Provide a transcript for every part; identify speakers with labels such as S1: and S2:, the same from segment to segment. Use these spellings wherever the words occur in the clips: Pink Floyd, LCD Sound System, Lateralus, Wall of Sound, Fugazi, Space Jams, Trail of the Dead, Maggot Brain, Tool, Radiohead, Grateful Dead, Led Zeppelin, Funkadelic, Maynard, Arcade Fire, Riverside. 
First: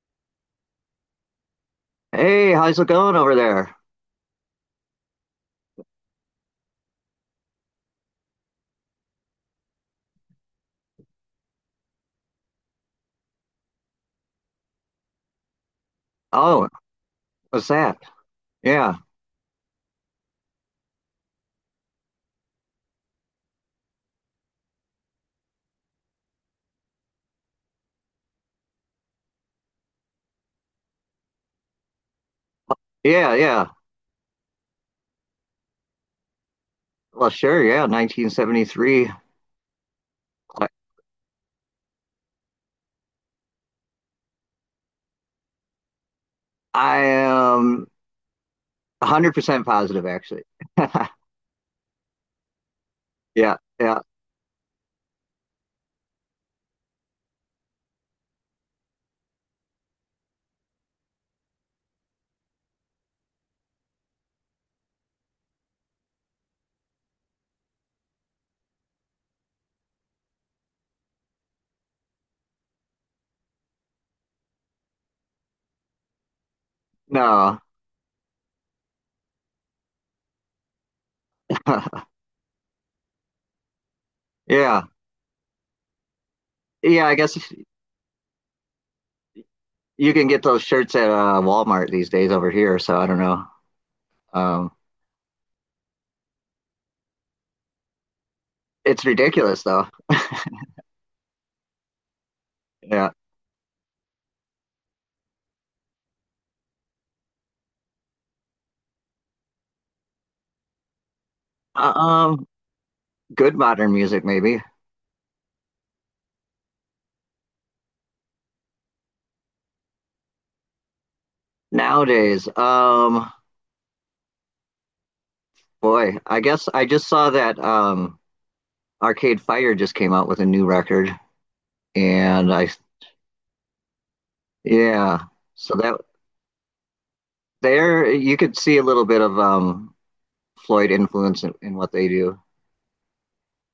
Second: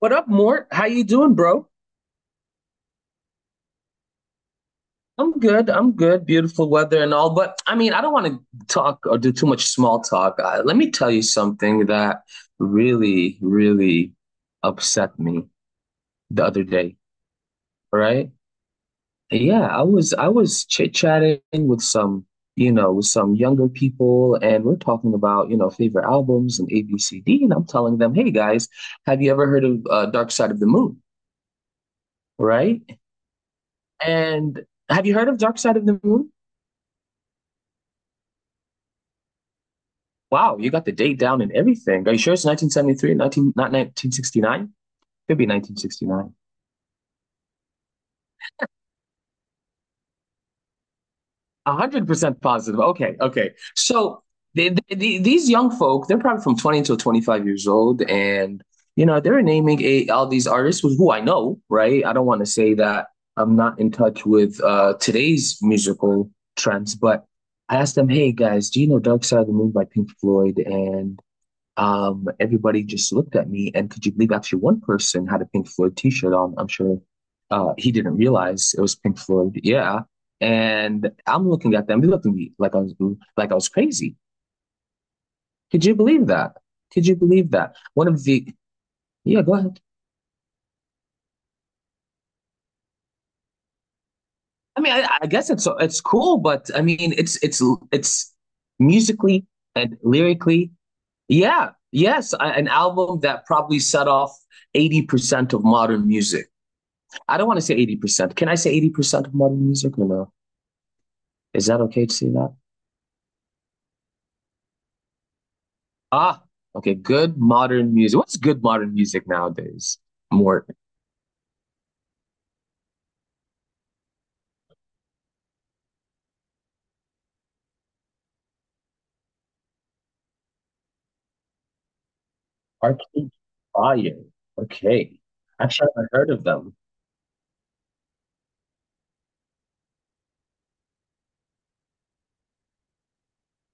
S1: What up, Mort? How you doing, bro?
S2: Hey, how's it going over there?
S1: I'm good. I'm good. Beautiful weather and all, but I mean, I don't want to talk or do too much small talk. Let me tell you something that really, really upset me the other
S2: Oh,
S1: day.
S2: what's that?
S1: All right?
S2: Yeah,
S1: Yeah, I was chit-chatting with some with some younger people, and we're talking about favorite albums and ABCD, and I'm telling them, hey guys, have you ever heard of Dark Side of the Moon, right?
S2: yeah, yeah.
S1: And have you heard of Dark Side of the Moon?
S2: Well, sure, yeah, 1973.
S1: Wow, you got the date down and everything. Are you sure it's 1973, 19, not 1969? Could be 1969.
S2: I am 100% positive, actually.
S1: 100% positive. Okay, okay.
S2: Yeah, yeah.
S1: So these young folk, they're probably from 20 to 25 years old. And they're naming all these artists who I know, right? I don't want to say that I'm not in touch with today's musical trends, but I asked them, hey guys, do you know Dark Side of the Moon by Pink Floyd? And everybody just looked at me, and could you believe actually one person had a Pink Floyd t-shirt on? I'm sure
S2: No.
S1: he didn't realize it was Pink Floyd. Yeah, and I'm looking at them. They looked at me like I was crazy.
S2: Yeah.
S1: Could you believe that? Could
S2: Yeah, I
S1: you
S2: guess
S1: believe that? One of the yeah, go ahead.
S2: you can get those shirts at Walmart these days over here, so I don't know. Um,
S1: I mean, I guess it's cool, but I mean, it's
S2: it's
S1: musically
S2: ridiculous though.
S1: and lyrically, yeah, yes, an
S2: Yeah.
S1: album that probably set off 80% of modern music. I don't want to say 80%. Can I say 80% of modern music or no? Is that
S2: Uh,
S1: okay to say
S2: Um,
S1: that?
S2: Good modern music maybe.
S1: Ah, okay. Good modern music. What's good modern music nowadays? More
S2: Nowadays, boy, I guess I just saw that Arcade Fire just came out with a new record, and I
S1: Arcade Fire. Okay.
S2: yeah, so
S1: Actually, I've
S2: that
S1: never heard of them.
S2: there you could see a little bit of Floyd influence in what they do.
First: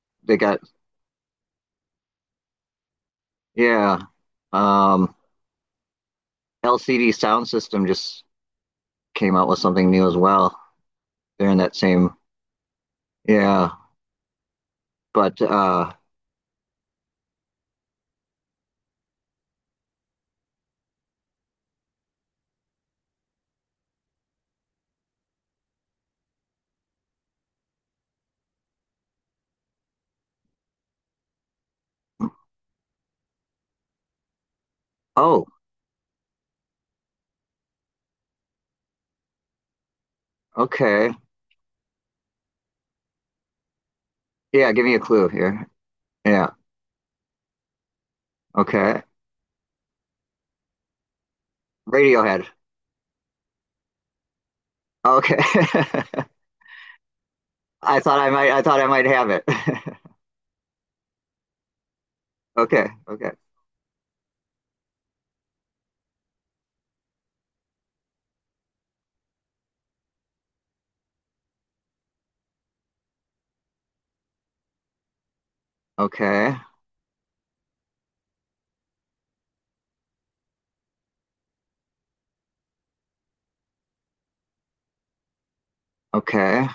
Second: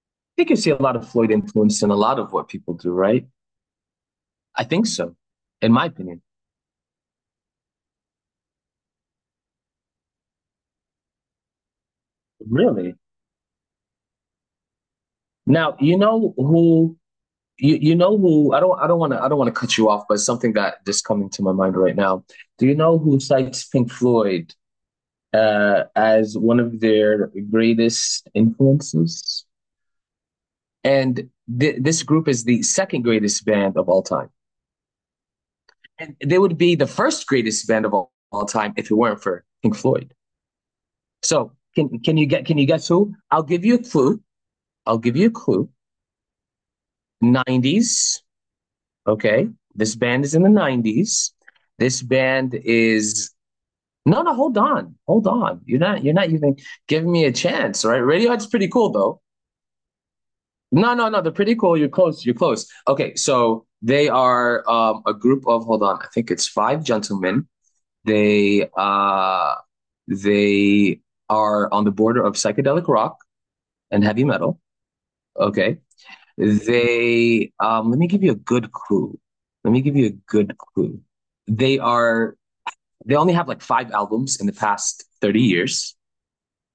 S1: I
S2: They
S1: think you
S2: got
S1: see a lot of Floyd influence in a lot of what people do, right?
S2: yeah,
S1: I think
S2: um,
S1: so, in my opinion.
S2: LCD Sound System just came out with something new as well. They're in that same
S1: Really?
S2: yeah, but
S1: Now, you know who I don't want to cut you off, but something that just coming to my mind right now. Do you know who cites Pink Floyd as one of their greatest influences. And this group is the second greatest band of all time.
S2: oh,
S1: And they would be the first greatest band of all time if it weren't for Pink Floyd.
S2: okay,
S1: So can you guess who? I'll give you a clue.
S2: yeah, give me
S1: I'll
S2: a
S1: give
S2: clue
S1: you a
S2: here.
S1: clue.
S2: Yeah,
S1: 90s.
S2: okay,
S1: Okay. This band is in the 90s. This
S2: Radiohead.
S1: band is No, no, hold on. Hold
S2: Okay.
S1: on. You're not you're not even giving me a chance, right? Radiohead's
S2: I
S1: pretty
S2: thought I
S1: cool
S2: might
S1: though.
S2: have it.
S1: No, no, no. They're pretty cool. You're close. You're close.
S2: Okay,
S1: Okay,
S2: okay,
S1: so they are a group of, hold on, I think it's five gentlemen. They uh they are on the border of psychedelic rock and heavy metal. Okay.
S2: okay.
S1: They let me give you a good clue. Let me give you a good clue. They are they only have like five albums in the past 30 years.
S2: Okay.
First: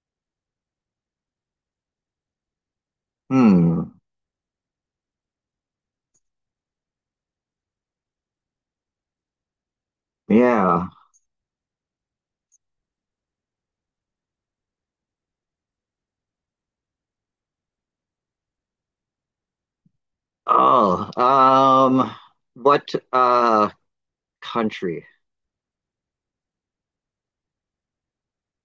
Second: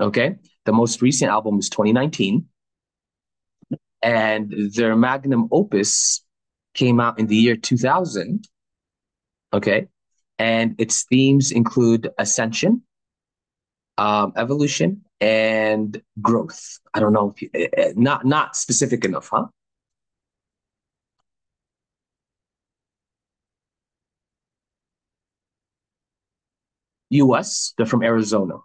S1: Okay. The most recent album is 2019.
S2: Hmm.
S1: And their magnum opus came out in the year 2000. Okay. And
S2: Yeah.
S1: its themes include ascension, evolution, and growth. I don't know if you, not specific enough, huh?
S2: Oh, what country?
S1: U.S. They're from Arizona.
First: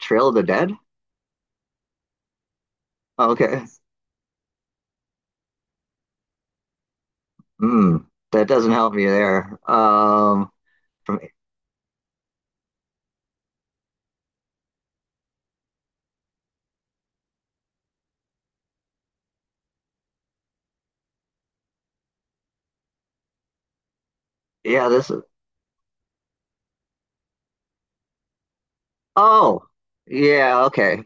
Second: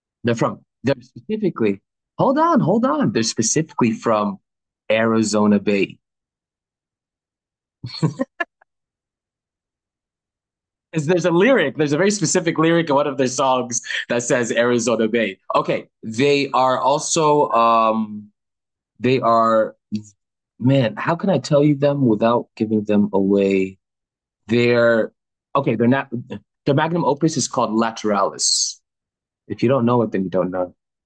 S2: Trail of
S1: They're
S2: the
S1: from
S2: Dead?
S1: they're specifically. Hold on, hold on. They're
S2: Oh, okay.
S1: specifically from Arizona Bay.
S2: Hmm. That doesn't help me there.
S1: 'Cause
S2: From
S1: there's a lyric. There's a very specific lyric in one of their songs that says Arizona Bay. Okay, they are, man, how can I tell you them without giving them away?
S2: yeah, this
S1: They're,
S2: is
S1: okay. they're not, their magnum opus is called Lateralis. If
S2: oh,
S1: you don't know it, then you don't
S2: yeah,
S1: know.
S2: okay.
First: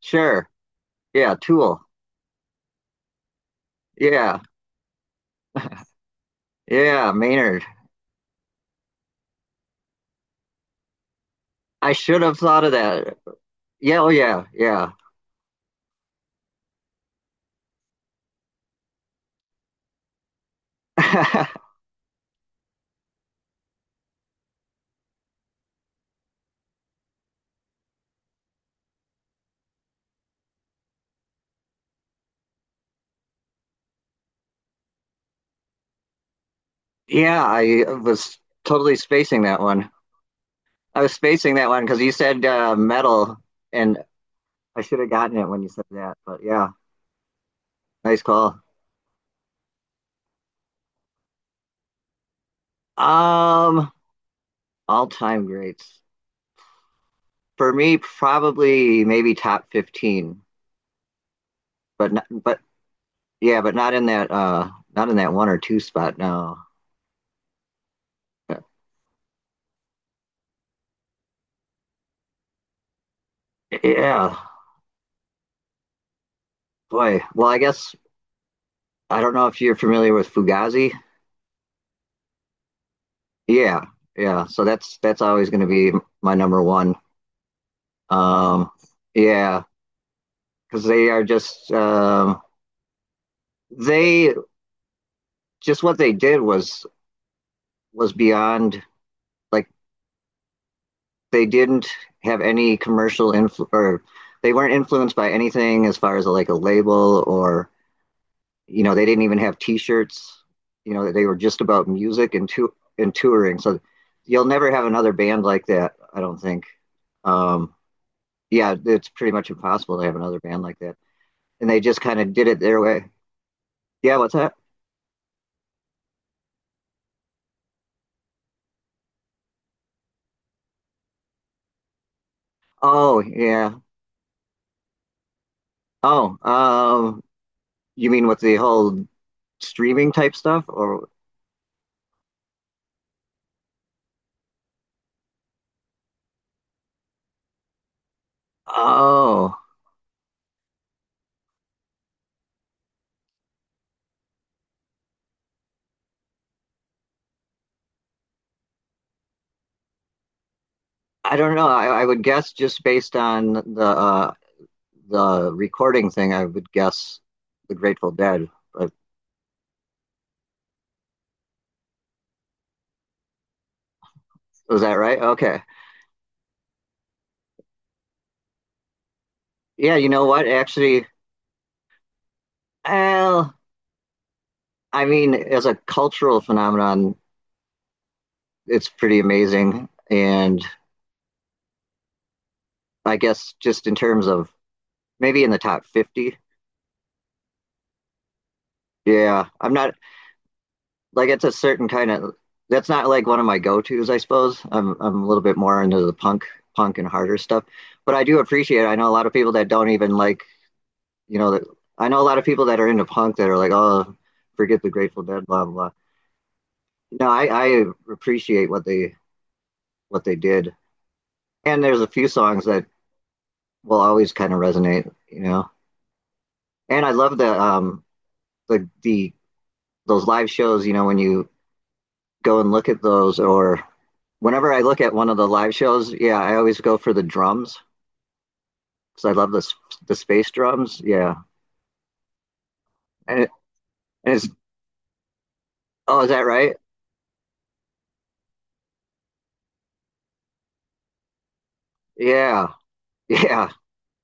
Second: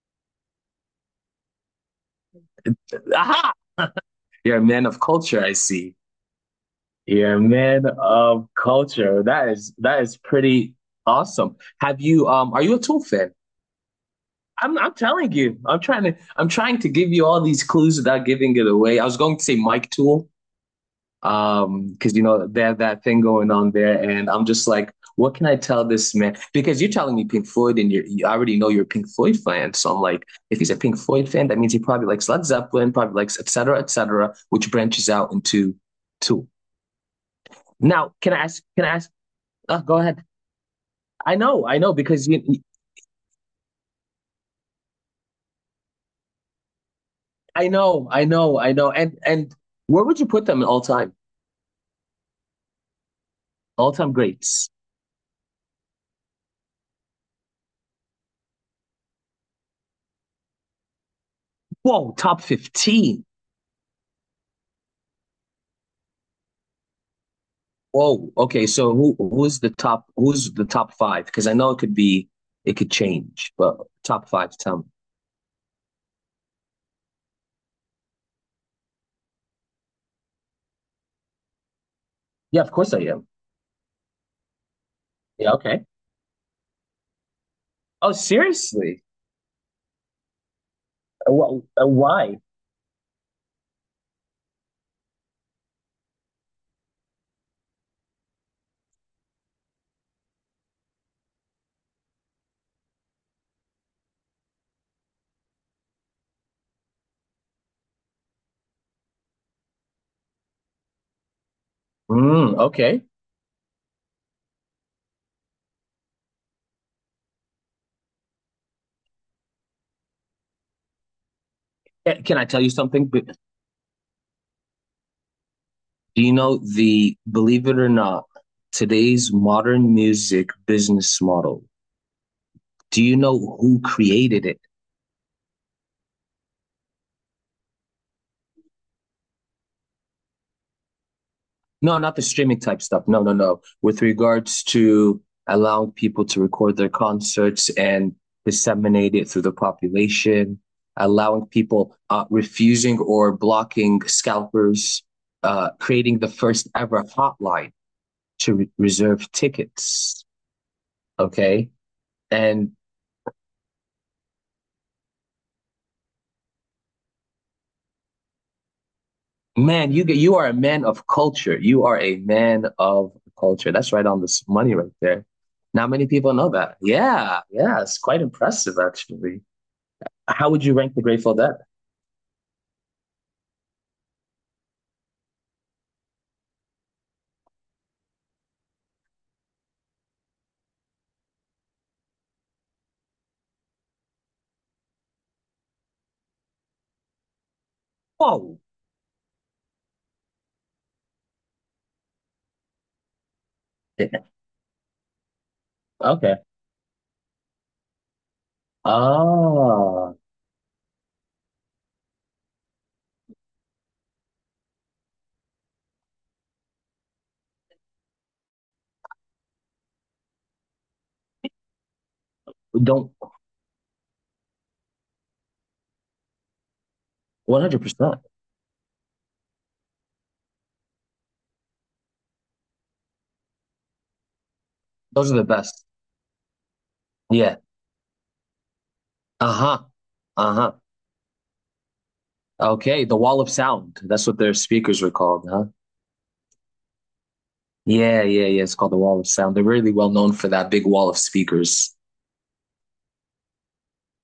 S2: Sure. Yeah, Tool.
S1: Aha!
S2: Yeah.
S1: You're a man of culture, I see.
S2: Yeah,
S1: You're a
S2: Maynard.
S1: man of culture. That is pretty awesome.
S2: I
S1: Have
S2: should
S1: you
S2: have
S1: are
S2: thought of
S1: you a Tool
S2: that.
S1: fan?
S2: Yeah, oh yeah,
S1: I'm
S2: yeah.
S1: I'm telling you. I'm trying to give you all these clues without giving it away. I was going to say Mike Tool, because they have that thing going on there, and I'm just like what can I tell this man, because you're telling me Pink Floyd, and you already know you're a Pink Floyd fan, so I'm like if he's a Pink Floyd fan that means he probably likes Led Zeppelin, probably likes et cetera et cetera, which branches out into two.
S2: Yeah, I
S1: Now can i
S2: was
S1: ask can i
S2: totally
S1: ask
S2: spacing that
S1: oh,
S2: one.
S1: go ahead.
S2: I was
S1: i
S2: spacing
S1: know
S2: that
S1: i
S2: one
S1: know
S2: because you
S1: because you
S2: said metal and I should have gotten it when you said that, but yeah,
S1: I know
S2: nice
S1: I know
S2: call.
S1: I know and where would you put them in all time
S2: Um,
S1: all time greats?
S2: all time greats for me, probably maybe top 15, but
S1: Whoa,
S2: not,
S1: top
S2: but
S1: 15.
S2: yeah, but not in that not in that one or two spot. No,
S1: Whoa. Okay. So who's the top? Who's the top five? Because I know it could change, but top
S2: yeah,
S1: five. Tell me.
S2: boy. Well, I guess I don't know if you're familiar with Fugazi.
S1: Yeah, of course I am.
S2: Yeah, yeah. So that's always
S1: Yeah,
S2: going to
S1: okay.
S2: be my number one.
S1: Oh,
S2: Um,
S1: seriously?
S2: yeah, because they are
S1: Uh, wh-
S2: just
S1: uh, why?
S2: they just what they did was beyond like they didn't have any commercial influ- or they weren't influenced by anything as far as a, like a label or, you know, they didn't even have t-shirts. You know, they were just about music and
S1: Mm,
S2: to-
S1: okay.
S2: and touring, so you'll never have another band like that, I don't think. Um, yeah, it's pretty much impossible to have another band like that, and they just kind of
S1: Can I
S2: did it
S1: tell you
S2: their way.
S1: something?
S2: Yeah, what's that?
S1: Do you know the believe it or not, today's modern music business model? Do you
S2: Oh
S1: know
S2: yeah.
S1: who created it?
S2: Oh, you mean with the whole streaming type stuff or
S1: No, not the streaming type stuff. No, no, no. With regards to allowing people to record their concerts and disseminate it through the
S2: oh
S1: population, allowing people refusing or blocking scalpers, creating the first ever hotline to reserve tickets.
S2: I don't know.
S1: Okay,
S2: I would guess
S1: and
S2: just based on the recording thing, I would guess the Grateful Dead. But
S1: man, you are a man of culture. You are a man of culture. That's right on this money
S2: was
S1: right
S2: that right?
S1: there.
S2: Okay.
S1: Not many people know that. Yeah, yeah, it's quite impressive actually.
S2: Yeah, you know what?
S1: How would you rank the
S2: Actually,
S1: Grateful Dead?
S2: well, I mean, as a cultural phenomenon, it's pretty amazing. And I guess just in terms of maybe in the top 50.
S1: Whoa.
S2: Yeah, I'm not like it's a certain kind of that's not like one of my go-tos, I suppose. I'm a little bit more into the
S1: Okay.
S2: punk, and harder stuff. But I do appreciate it. I know a lot of people that don't
S1: Ah,
S2: even like, you know, that I know a lot of people that are into punk that are like, oh, forget the Grateful Dead, blah blah. No, I appreciate what they did, and there's a few songs that
S1: don't
S2: will always kind of resonate, you know. And I love
S1: 100%.
S2: the those live shows, you know, when you go and look at those, or whenever I look at one
S1: Those are
S2: of
S1: the
S2: the live
S1: best.
S2: shows, yeah, I always go for the
S1: Yeah.
S2: drums because I love
S1: Uh-huh.
S2: the space
S1: Uh-huh.
S2: drums, yeah.
S1: Okay, the
S2: And,
S1: Wall
S2: it,
S1: of Sound. That's
S2: and
S1: what
S2: it's
S1: their speakers were called, huh?
S2: oh, is that right?
S1: Yeah, yeah, yeah. It's called the Wall of Sound. They're really well known for that big wall of speakers.
S2: Yeah, yeah.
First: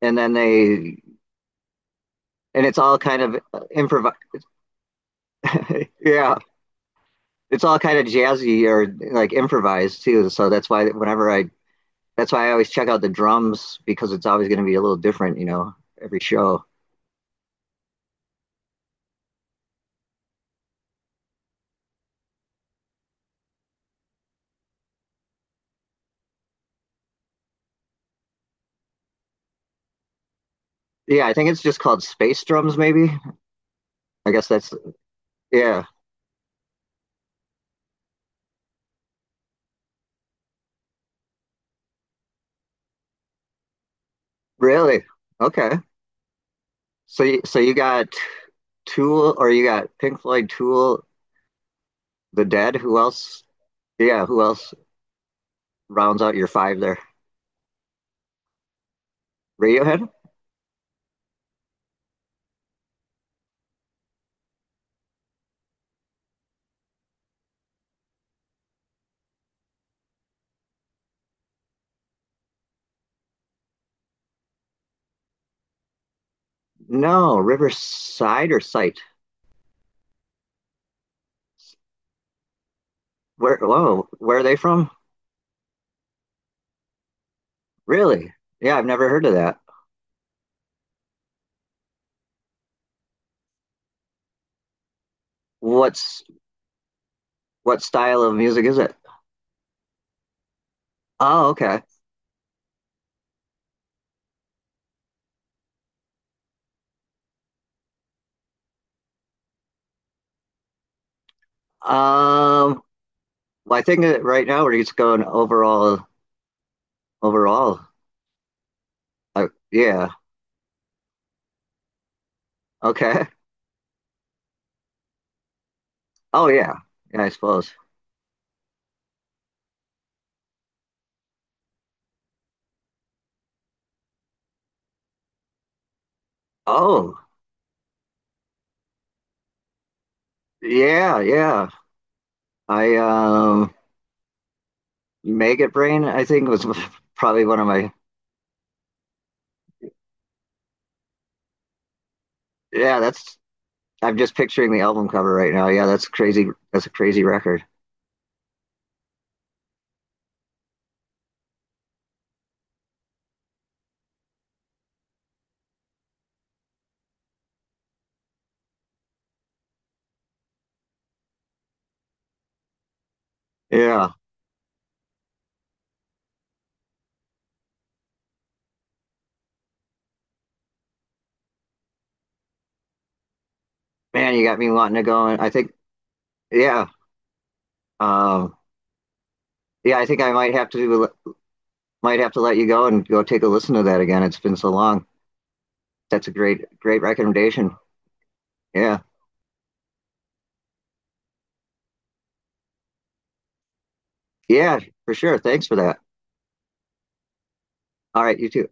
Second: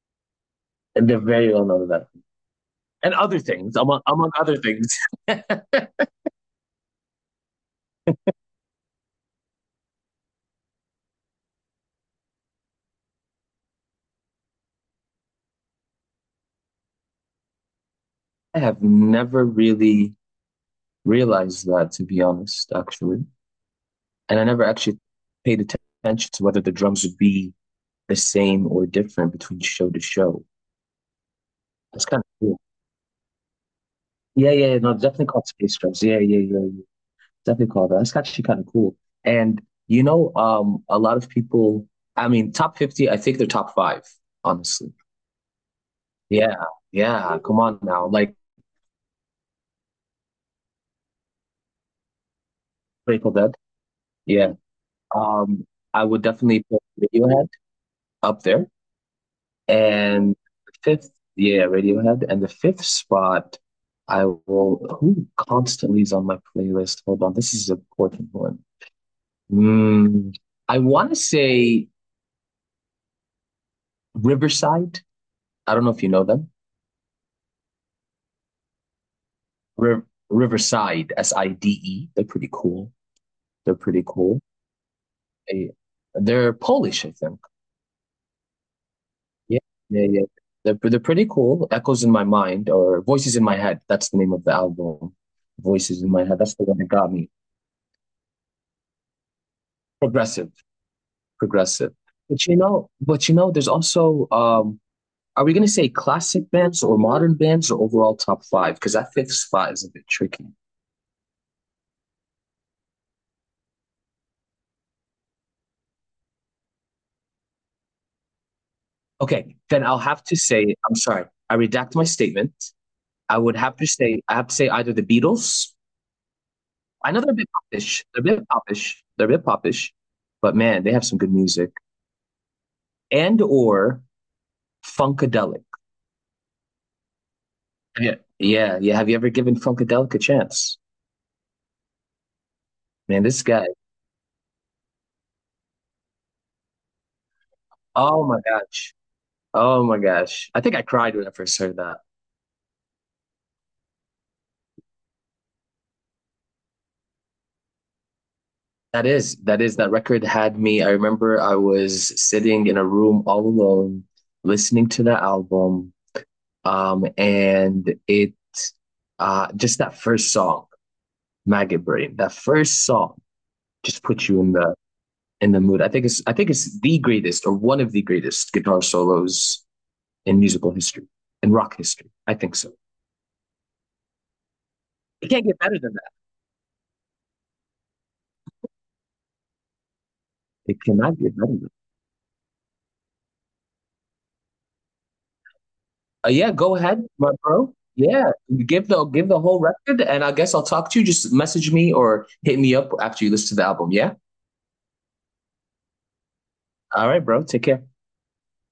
S2: And then they
S1: And they're very well known for that.
S2: and it's all
S1: And
S2: kind of
S1: other things, among
S2: improv.
S1: among other things. I
S2: Yeah, it's all kind of jazzy or like improvised too. So that's why I always check out the drums because it's always going to be a little different, you know, every show.
S1: have never really realized that, to be honest, actually. And I never actually paid attention to whether the drums would be the same or different between show to show.
S2: Yeah, I think it's just called
S1: That's kind of
S2: Space
S1: cool.
S2: Drums, maybe. I guess
S1: Yeah, yeah,
S2: that's
S1: yeah, no, definitely called Space
S2: yeah.
S1: Jams. Yeah, yeah, yeah, yeah. Definitely called that. That's actually kind of cool. And a lot of people, I mean, top 50, I think they're top five, honestly.
S2: Really? Okay.
S1: Yeah,
S2: So
S1: yeah.
S2: you, so
S1: Come
S2: you
S1: on now.
S2: got
S1: Like
S2: Tool, or you got Pink Floyd, Tool, The Dead. Who
S1: Grateful
S2: else?
S1: Dead.
S2: Yeah, who
S1: Yeah.
S2: else
S1: Um, I would
S2: rounds out your
S1: definitely put
S2: five there?
S1: Radiohead up there.
S2: Radiohead?
S1: And fifth, yeah, Radiohead. And the fifth spot, I will. Who constantly is on my playlist? Hold on, this is an important one. Mm, I want to say Riverside. I don't know if you know them.
S2: No, Riverside or Sight.
S1: Riv Riverside, SIDE. They're pretty cool.
S2: Where,
S1: They're pretty
S2: whoa, where
S1: cool.
S2: are they from?
S1: They, they're Polish, I think.
S2: Really? Yeah, I've never heard of that.
S1: Yeah, yeah, yeah. They're pretty cool. Echoes in My Mind or Voices in My Head. That's the name of the album. Voices in
S2: What's
S1: My Head. That's the one that got me.
S2: what style of music is it?
S1: Progressive.
S2: Oh, okay.
S1: progressive. But you know, there's also are we gonna say classic bands or modern bands or overall top five? Because that fifth spot is a bit tricky.
S2: Um, well, I think that right now we're just going overall, overall.
S1: Okay, then I'll
S2: Yeah.
S1: have to say I'm sorry. I redact my statement.
S2: Okay.
S1: I would have to say I have to say either the Beatles.
S2: Oh, yeah.
S1: I know
S2: Yeah, I
S1: they're a bit
S2: suppose.
S1: popish. They're a bit popish. They're a bit popish, but man, they have some good music. And or Funkadelic.
S2: Oh,
S1: Yeah, yeah, yeah. Have you ever given Funkadelic a chance?
S2: yeah, yeah. I
S1: Man, this guy.
S2: Maggot Brain, I think was probably one of my.
S1: Oh my gosh. Oh my gosh. I think I cried when I first heard that.
S2: Yeah, that's. I'm just picturing the album cover right now. Yeah, that's crazy. That's a crazy record.
S1: That record had me. I remember I was sitting in a room all alone, listening to the album. And just that first song, Maggot Brain, that first song just
S2: Yeah,
S1: puts you in the mood. I think it's the greatest or one of the greatest guitar solos in musical history, in rock history. I think so.
S2: man, you got me wanting to go.
S1: It
S2: And
S1: can't
S2: I
S1: get
S2: think,
S1: better than that.
S2: yeah. Um, yeah, I think I
S1: It cannot get better than
S2: might have to let you go and go take a listen to that again. It's been so long. That's a
S1: Yeah,
S2: great
S1: go
S2: great
S1: ahead, my bro.
S2: recommendation.
S1: Yeah, give
S2: Yeah,
S1: the give the whole record, and I guess I'll talk to you. Just message me or hit me up after you listen to the album. Yeah.
S2: yeah, for sure. Thanks for that.
S1: All right, bro. Take care.
S2: All right, you too.